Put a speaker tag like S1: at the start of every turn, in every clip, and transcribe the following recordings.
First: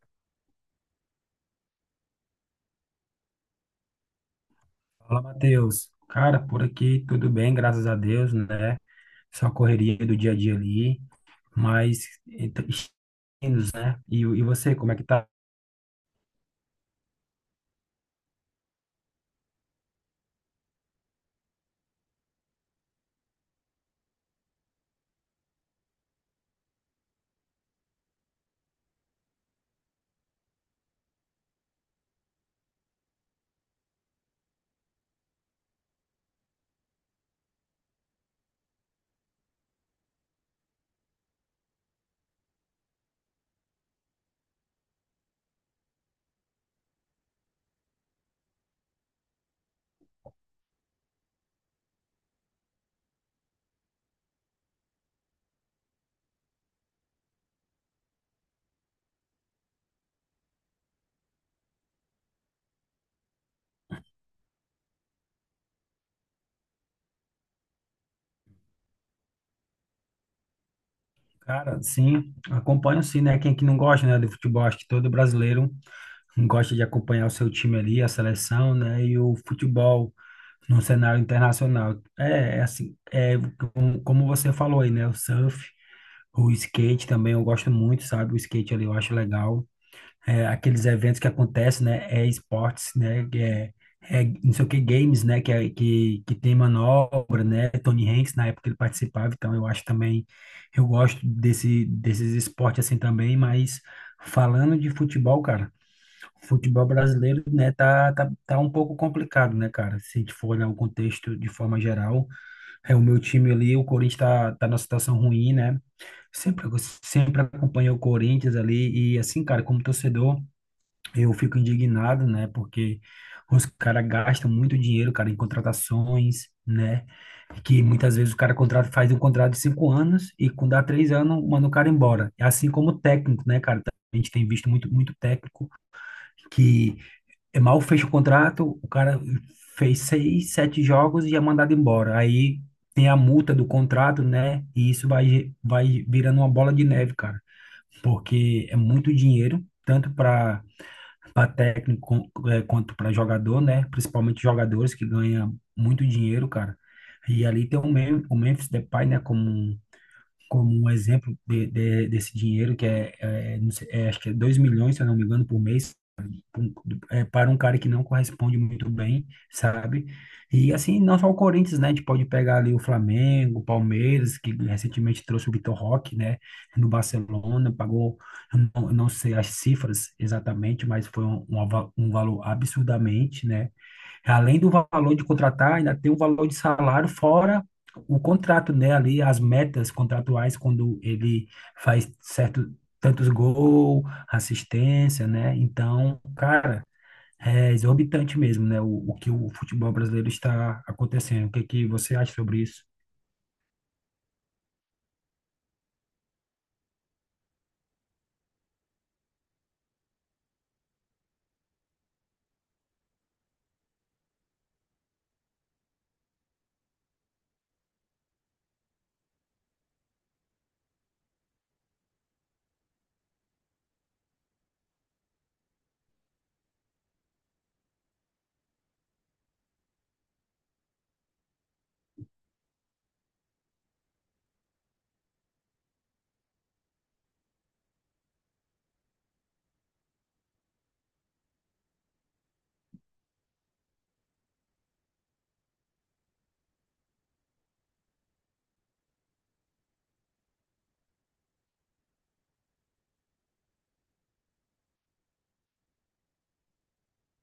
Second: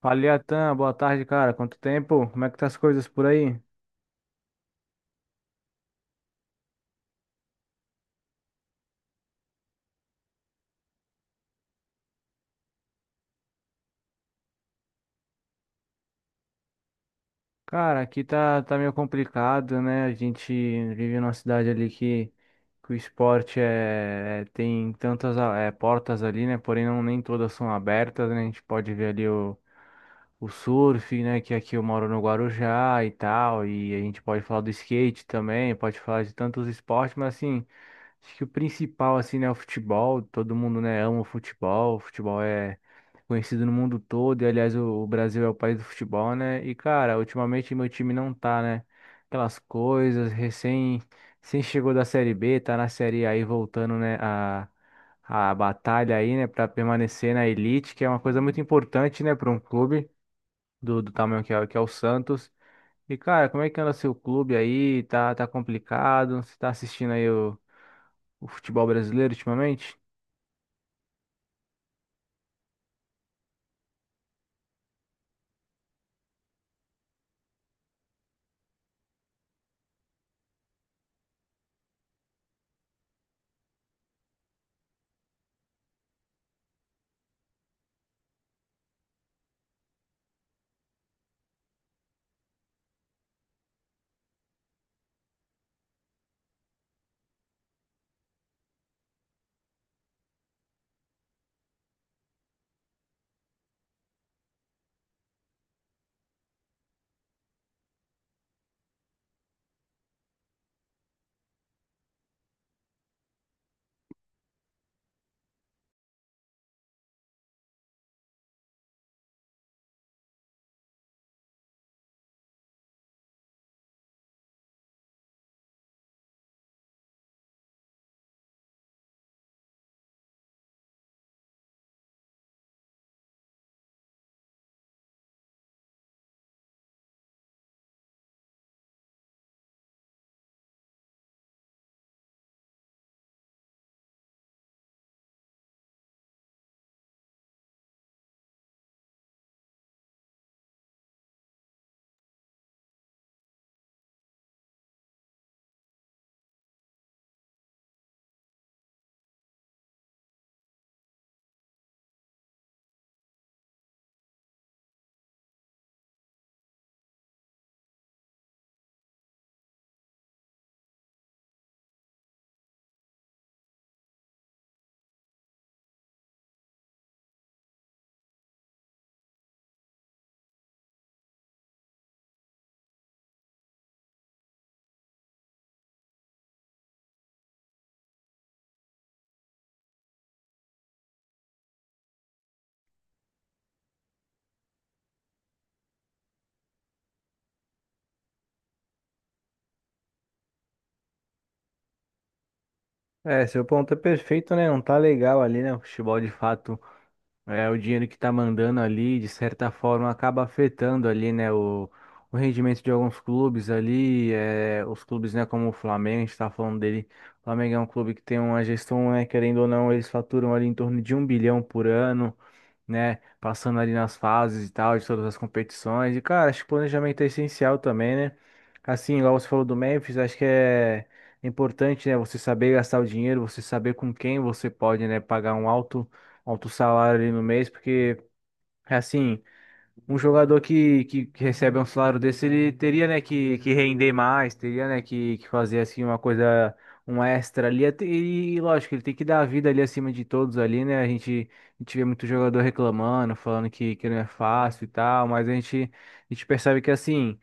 S1: Fala, Iatan, boa tarde, cara. Quanto tempo? Como é que tá as coisas por aí?
S2: Fala, Matheus. Cara, por aqui tudo bem, graças a Deus, né? Só correria do dia a dia ali, mas então, indo, né? E, e você, como é que tá?
S1: Cara, aqui tá meio complicado, né? A gente vive numa cidade ali que o esporte tem tantas portas ali, né? Porém, não, nem todas são abertas, né? A gente pode ver ali o surf, né? Que aqui eu moro no Guarujá e tal. E a gente pode falar do skate também, pode falar de tantos esportes, mas assim, acho que o principal, assim, né, é o futebol. Todo mundo, né, ama o futebol. O futebol é conhecido no mundo todo. E, aliás, o Brasil é o país do futebol, né? E, cara, ultimamente meu time não tá, né? Aquelas coisas, recém chegou da Série B, tá na Série A aí voltando, né, a batalha aí, né, pra permanecer na elite, que é uma coisa muito importante, né, pra um clube do tamanho que é o Santos. E, cara, como é que anda seu clube aí? Tá complicado? Você tá assistindo aí o futebol brasileiro ultimamente?
S2: Cara, sim, acompanho sim, né? Quem é que não gosta, né, do futebol? Acho que todo brasileiro gosta de acompanhar o seu time ali, a seleção, né? E o futebol no cenário internacional. É, é assim, é como você falou aí, né? O surf, o skate também eu gosto muito, sabe? O skate ali eu acho legal. Aqueles eventos que acontecem, né? É esportes, né? que É, é não sei o que, games, né? Que tem manobra, né? Tony Hanks, na época ele participava, então eu acho também, eu gosto desses esportes assim também, mas falando de futebol, cara, o futebol brasileiro, né? Tá um pouco complicado, né, cara? Se a gente for olhar o contexto de forma geral, é o meu time ali, o Corinthians tá numa situação ruim, né? Sempre, sempre acompanhei o Corinthians ali e assim, cara, como torcedor, eu fico indignado, né? Porque os caras gastam muito dinheiro, cara, em contratações, né? Que muitas vezes o cara contrata, faz um contrato de 5 anos e quando dá 3 anos, manda o cara embora. É assim como o técnico, né, cara? A gente tem visto muito técnico que é mal fecha o contrato, o cara fez 6, 7 jogos e é mandado embora. Aí tem a multa do contrato, né? E isso vai virando uma bola de neve, cara. Porque é muito dinheiro, tanto para técnico quanto para jogador, né? Principalmente jogadores que ganham muito dinheiro, cara. E ali tem o Memphis Depay, né? Como um exemplo desse dinheiro que é, é, não sei, é, acho que é 2 milhões, se eu não me engano, por mês, é, para um cara que não corresponde muito bem, sabe? E assim, não só o Corinthians, né? A gente pode pegar ali o Flamengo, o Palmeiras, que recentemente trouxe o Vitor Roque, né? No Barcelona, pagou, eu não sei as cifras exatamente, mas foi um valor absurdamente, né? Além do valor de contratar, ainda tem o valor de salário fora o contrato, né? Ali as metas contratuais quando ele faz certo tantos gols, assistência, né? Então, cara, é exorbitante mesmo, né? O que o futebol brasileiro está acontecendo. O que que você acha sobre isso?
S1: É, seu ponto é perfeito, né? Não tá legal ali, né? O futebol, de fato, o dinheiro que tá mandando ali, de certa forma, acaba afetando ali, né, o rendimento de alguns clubes ali, os clubes, né, como o Flamengo, a gente tá falando dele. O Flamengo é um clube que tem uma gestão, né, querendo ou não, eles faturam ali em torno de 1 bilhão por ano, né? Passando ali nas fases e tal, de todas as competições. E, cara, acho que planejamento é essencial também, né? Assim, igual você falou do Memphis, acho que é importante, né? Você saber gastar o dinheiro, você saber com quem você pode, né? Pagar um alto, alto salário ali no mês, porque, assim, um jogador que recebe um salário desse, ele teria, né, que render mais, teria, né, que fazer, assim, uma coisa, um extra ali, e lógico, ele tem que dar a vida ali acima de todos ali, né. A gente vê muito jogador reclamando, falando que não é fácil e tal, mas a gente percebe que, assim,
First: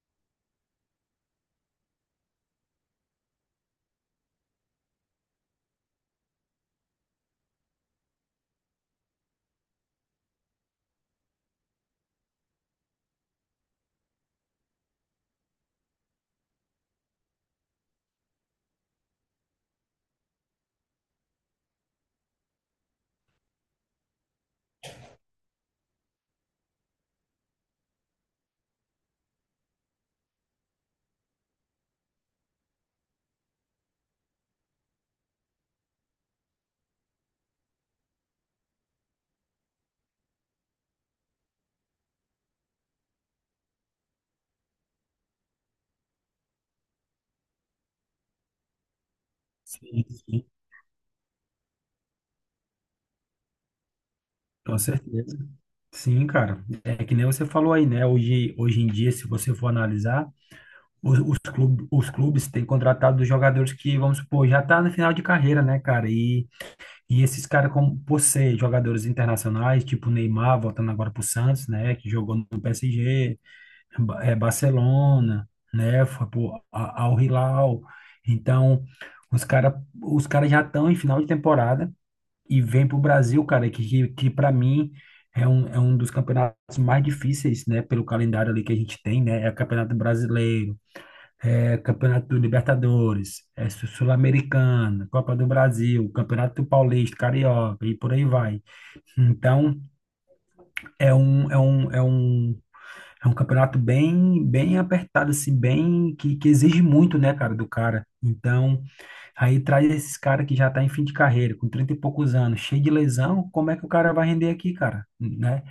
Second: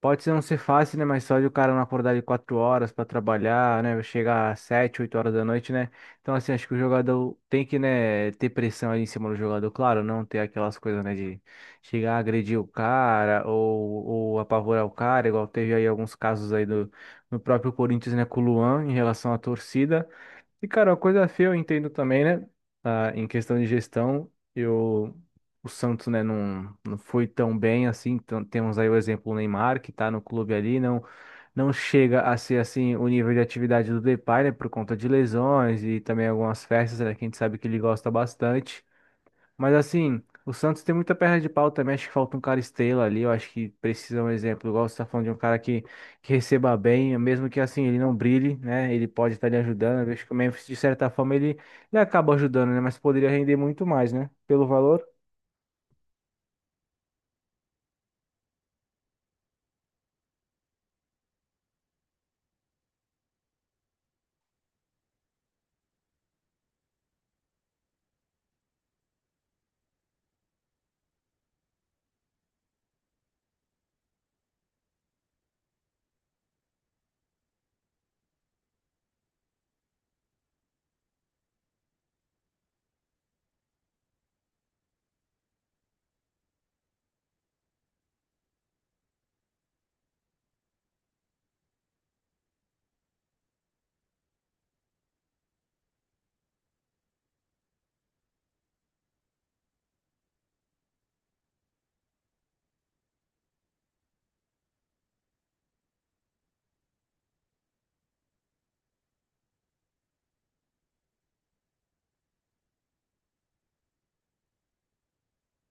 S1: pode ser não ser fácil, né? Mas só de o cara não acordar de 4 horas para trabalhar, né? Chegar às 7, 8 horas da noite, né? Então, assim, acho que o jogador tem que, né, ter pressão ali em cima do jogador, claro, não ter aquelas coisas, né, de chegar a agredir o cara ou apavorar o cara, igual teve aí alguns casos aí no próprio Corinthians, né, com o Luan em relação à torcida. E, cara, uma coisa feia eu entendo também, né? Ah, em questão de gestão, o Santos, né, não, não foi tão bem assim. Então, temos aí o exemplo do Neymar, que tá no clube ali, não, não chega a ser assim o nível de atividade do Depay, né, por conta de lesões e também algumas festas, né, que a gente sabe que ele gosta bastante. Mas assim, o Santos tem muita perna de pau também. Acho que falta um cara estrela ali. Eu acho que precisa um exemplo. Igual você tá falando de um cara que receba bem, mesmo que assim ele não brilhe, né? Ele pode estar lhe
S2: Sim,
S1: ajudando. Eu acho que o
S2: sim,
S1: Memphis, de certa forma, ele acaba ajudando, né? Mas poderia render muito mais, né? Pelo
S2: com
S1: valor.
S2: certeza. Sim, cara. É que nem você falou aí, né? Hoje em dia, se você for analisar os clubes têm contratado jogadores que, vamos supor, já tá no final de carreira, né, cara? E esses caras, como por ser jogadores internacionais, tipo Neymar, voltando agora pro Santos, né, que jogou no PSG, Barcelona, né, foi pro Al Hilal. Então, os caras os cara já estão em final de temporada e vem pro Brasil, cara, que para mim é um dos campeonatos mais difíceis, né, pelo calendário ali que a gente tem, né? É o Campeonato Brasileiro Campeonato do Libertadores, Sul-Americana, Copa do Brasil, Campeonato Paulista, Carioca e por aí vai. Então, é um, é um, é um, é um campeonato bem apertado, assim, bem, que exige muito, né, cara, do cara. Então, aí traz esses caras que já tá em fim de carreira, com 30 e poucos anos, cheio de lesão, como é que o cara vai render aqui, cara, né?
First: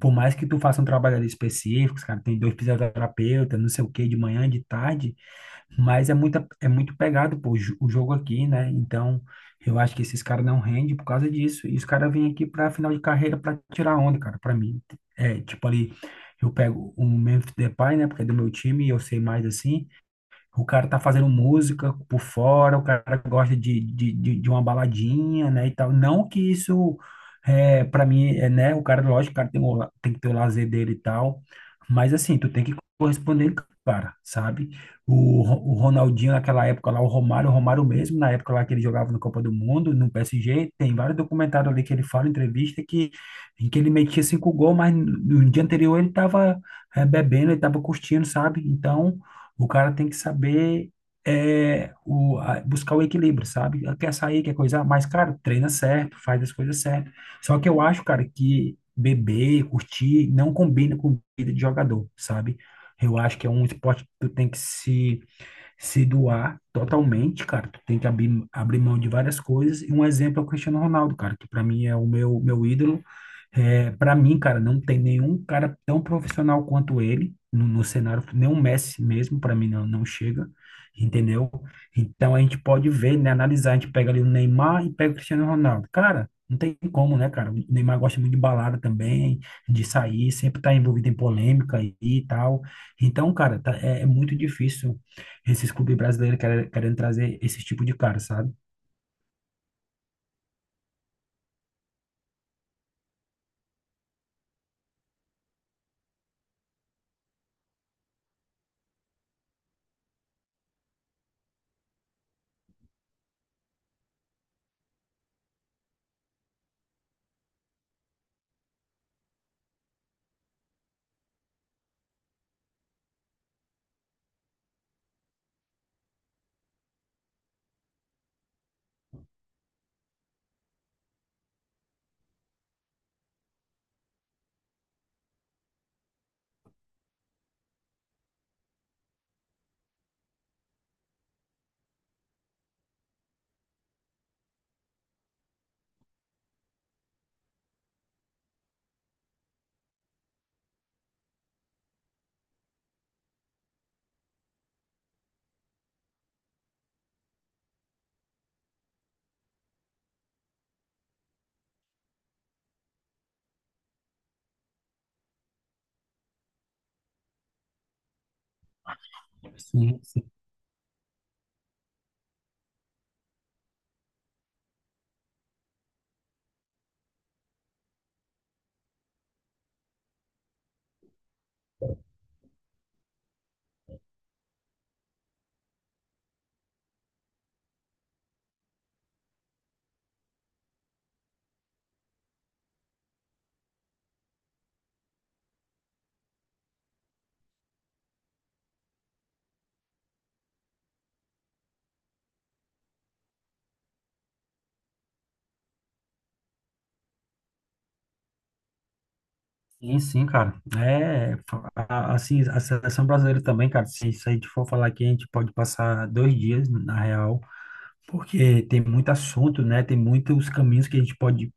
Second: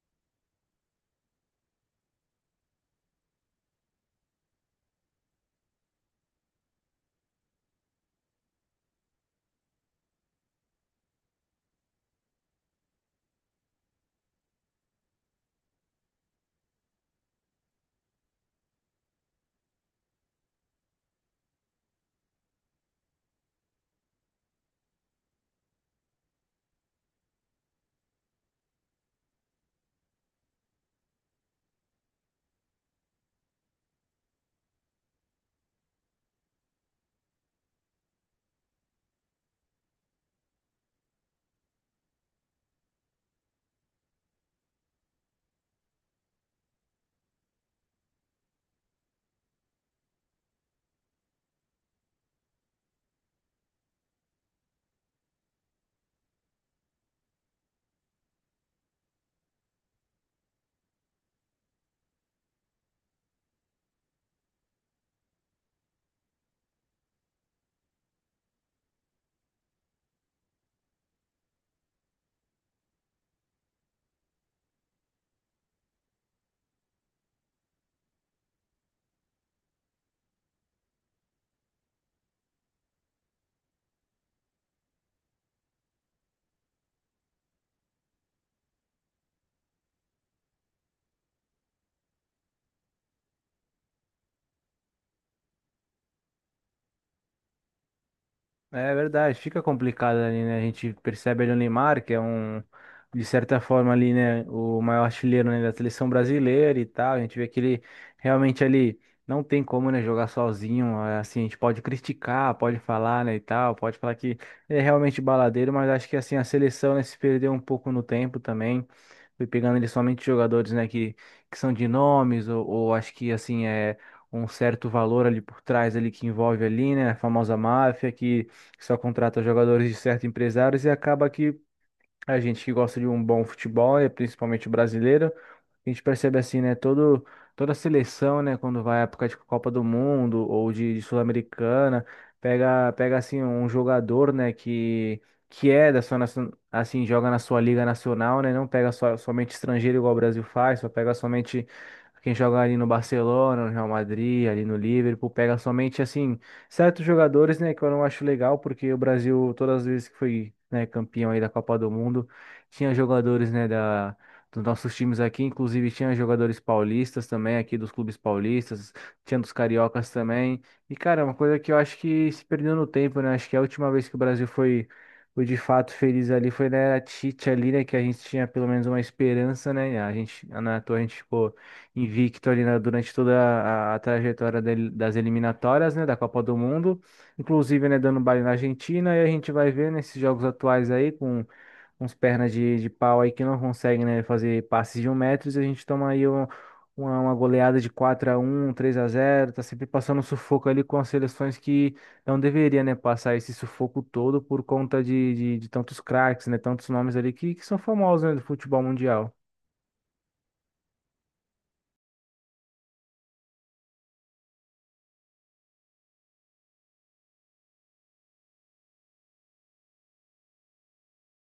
S2: Por mais que tu faça um trabalho ali específico, cara, tem dois fisioterapeutas, não sei o quê, de manhã, de tarde, mas é é muito pegado, pô, o jogo aqui, né? Então, eu acho que esses caras não rendem por causa disso. E os caras vêm aqui pra final de carreira pra tirar onda, cara, pra mim. É, tipo ali, eu pego o Memphis Depay, né? Porque é do meu time e eu sei mais assim. O cara tá fazendo música por fora, o cara gosta de uma baladinha, né, e tal. Não que isso, é, para mim, é, né, o cara, lógico, o cara tem, tem que ter o lazer dele e tal, mas assim, tu tem que corresponder, cara, sabe? O Ronaldinho naquela época lá, o Romário mesmo, na época lá que ele jogava na Copa do Mundo, no PSG, tem vários documentários ali que ele fala, entrevista, que, em que ele metia 5 gols, mas no dia anterior ele tava bebendo, ele tava curtindo, sabe? Então, o cara tem que saber buscar o equilíbrio, sabe? Quer sair, quer coisar, mas, cara, treina certo, faz as coisas certo. Só que eu acho, cara, que beber, curtir, não combina com vida de jogador, sabe? Eu acho que é um esporte que tu tem que se doar totalmente, cara. Tu tem que abrir mão de várias coisas. E um exemplo é o Cristiano Ronaldo, cara, que pra mim é o meu ídolo. É, para mim, cara, não tem nenhum cara tão profissional quanto ele no cenário, nem o Messi mesmo, para mim não chega, entendeu? Então a gente pode ver, né, analisar, a gente pega ali o Neymar e pega o Cristiano Ronaldo. Cara, não tem como, né, cara? O Neymar gosta muito de balada também, de sair, sempre tá envolvido em polêmica aí e tal. Então, cara, é muito difícil esses clubes brasileiros querendo trazer esse tipo de cara, sabe?
S1: É verdade, fica complicado ali, né? A gente percebe ali o Neymar, que é um, de certa forma ali, né, o maior artilheiro, né, da seleção brasileira e tal. A gente vê que ele realmente ali não tem como, né, jogar sozinho. É, assim, a gente pode criticar, pode falar, né, e tal, pode falar que ele é realmente baladeiro, mas acho que assim a seleção, né, se perdeu um pouco no tempo também. Foi pegando ali somente jogadores, né, que são de nomes, ou acho que assim é um certo valor ali por trás ali que envolve ali, né, a famosa máfia que só contrata jogadores de certos empresários, e acaba que a gente que gosta de um bom futebol, é principalmente o brasileiro, a gente percebe assim, né, todo toda a seleção, né, quando vai à época de Copa do Mundo ou de Sul-Americana, pega assim um jogador, né, que é da sua assim, joga na sua liga nacional, né, não pega só, somente estrangeiro igual o Brasil faz, só pega somente quem joga ali no Barcelona, no Real Madrid, ali no Liverpool, pega somente assim certos jogadores, né, que eu não acho legal, porque o Brasil, todas as vezes que foi, né, campeão aí da Copa do Mundo, tinha jogadores, né, dos nossos times aqui, inclusive tinha jogadores paulistas também, aqui dos clubes paulistas, tinha dos
S2: Sim,
S1: cariocas também. E, cara, é uma coisa que eu acho que se perdeu no tempo, né? Acho que a última vez que o Brasil foi, foi de fato feliz ali foi na era Tite ali, né, que a gente tinha pelo menos uma esperança, né? A gente, na toa, a gente ficou invicto ali durante toda a trajetória das eliminatórias, né, da Copa do Mundo, inclusive, né, dando baile na Argentina, e a gente vai ver nesses jogos atuais aí com uns pernas de pau aí que não conseguem, né, fazer passes de 1 metro, e a gente toma aí uma goleada de 4-1, 3-0. Tá sempre passando sufoco ali com as seleções que não deveria, né, passar esse sufoco todo por conta de tantos craques, né, tantos nomes ali que são famosos, né, do futebol mundial.
S2: sim, sim, cara. É, assim, a seleção brasileira também, cara, se isso a gente for falar aqui, a gente pode passar 2 dias, na real, porque tem muito assunto, né? Tem muitos caminhos que a gente pode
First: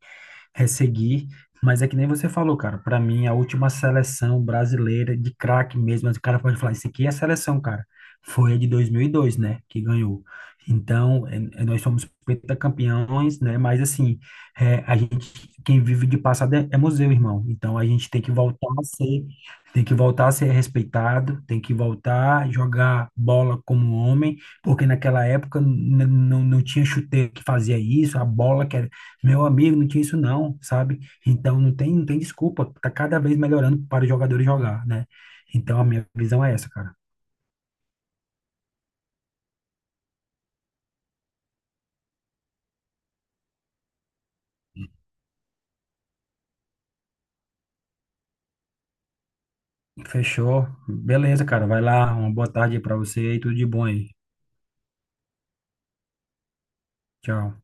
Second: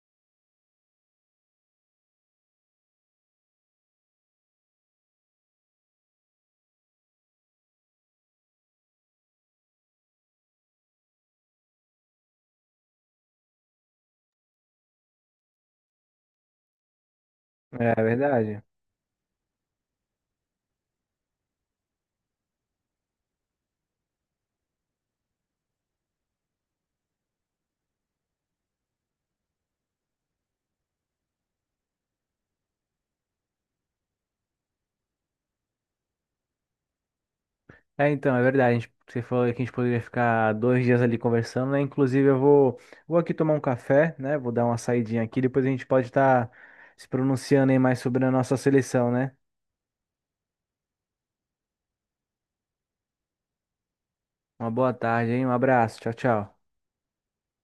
S2: seguir. Mas é que nem você falou, cara. Para mim, a última seleção brasileira de craque mesmo, mas o cara pode falar, isso aqui é a seleção, cara. Foi a de 2002, né, que ganhou. Então, é, nós somos pentacampeões, né? Mas assim, é, a gente, quem vive de passado é, é museu, irmão. Então, a
S1: É
S2: gente tem que
S1: verdade.
S2: voltar a ser, tem que voltar a ser respeitado, tem que voltar a jogar bola como homem, porque naquela época não não tinha chuteiro que fazia isso, a bola que era meu amigo, não tinha isso não, sabe? Então não tem, não tem desculpa, tá cada vez melhorando para os jogadores jogar, né? Então a minha visão é essa, cara.
S1: É, então, é verdade. Você falou que a gente poderia ficar 2 dias ali conversando, né? Inclusive, eu vou aqui tomar um café, né? Vou dar uma saidinha aqui. Depois a gente pode estar se pronunciando aí mais sobre a nossa seleção, né?
S2: Fechou. Beleza, cara. Vai lá, uma boa tarde para você e tudo de bom aí.
S1: Uma boa tarde, hein? Um abraço. Tchau, tchau.
S2: Tchau.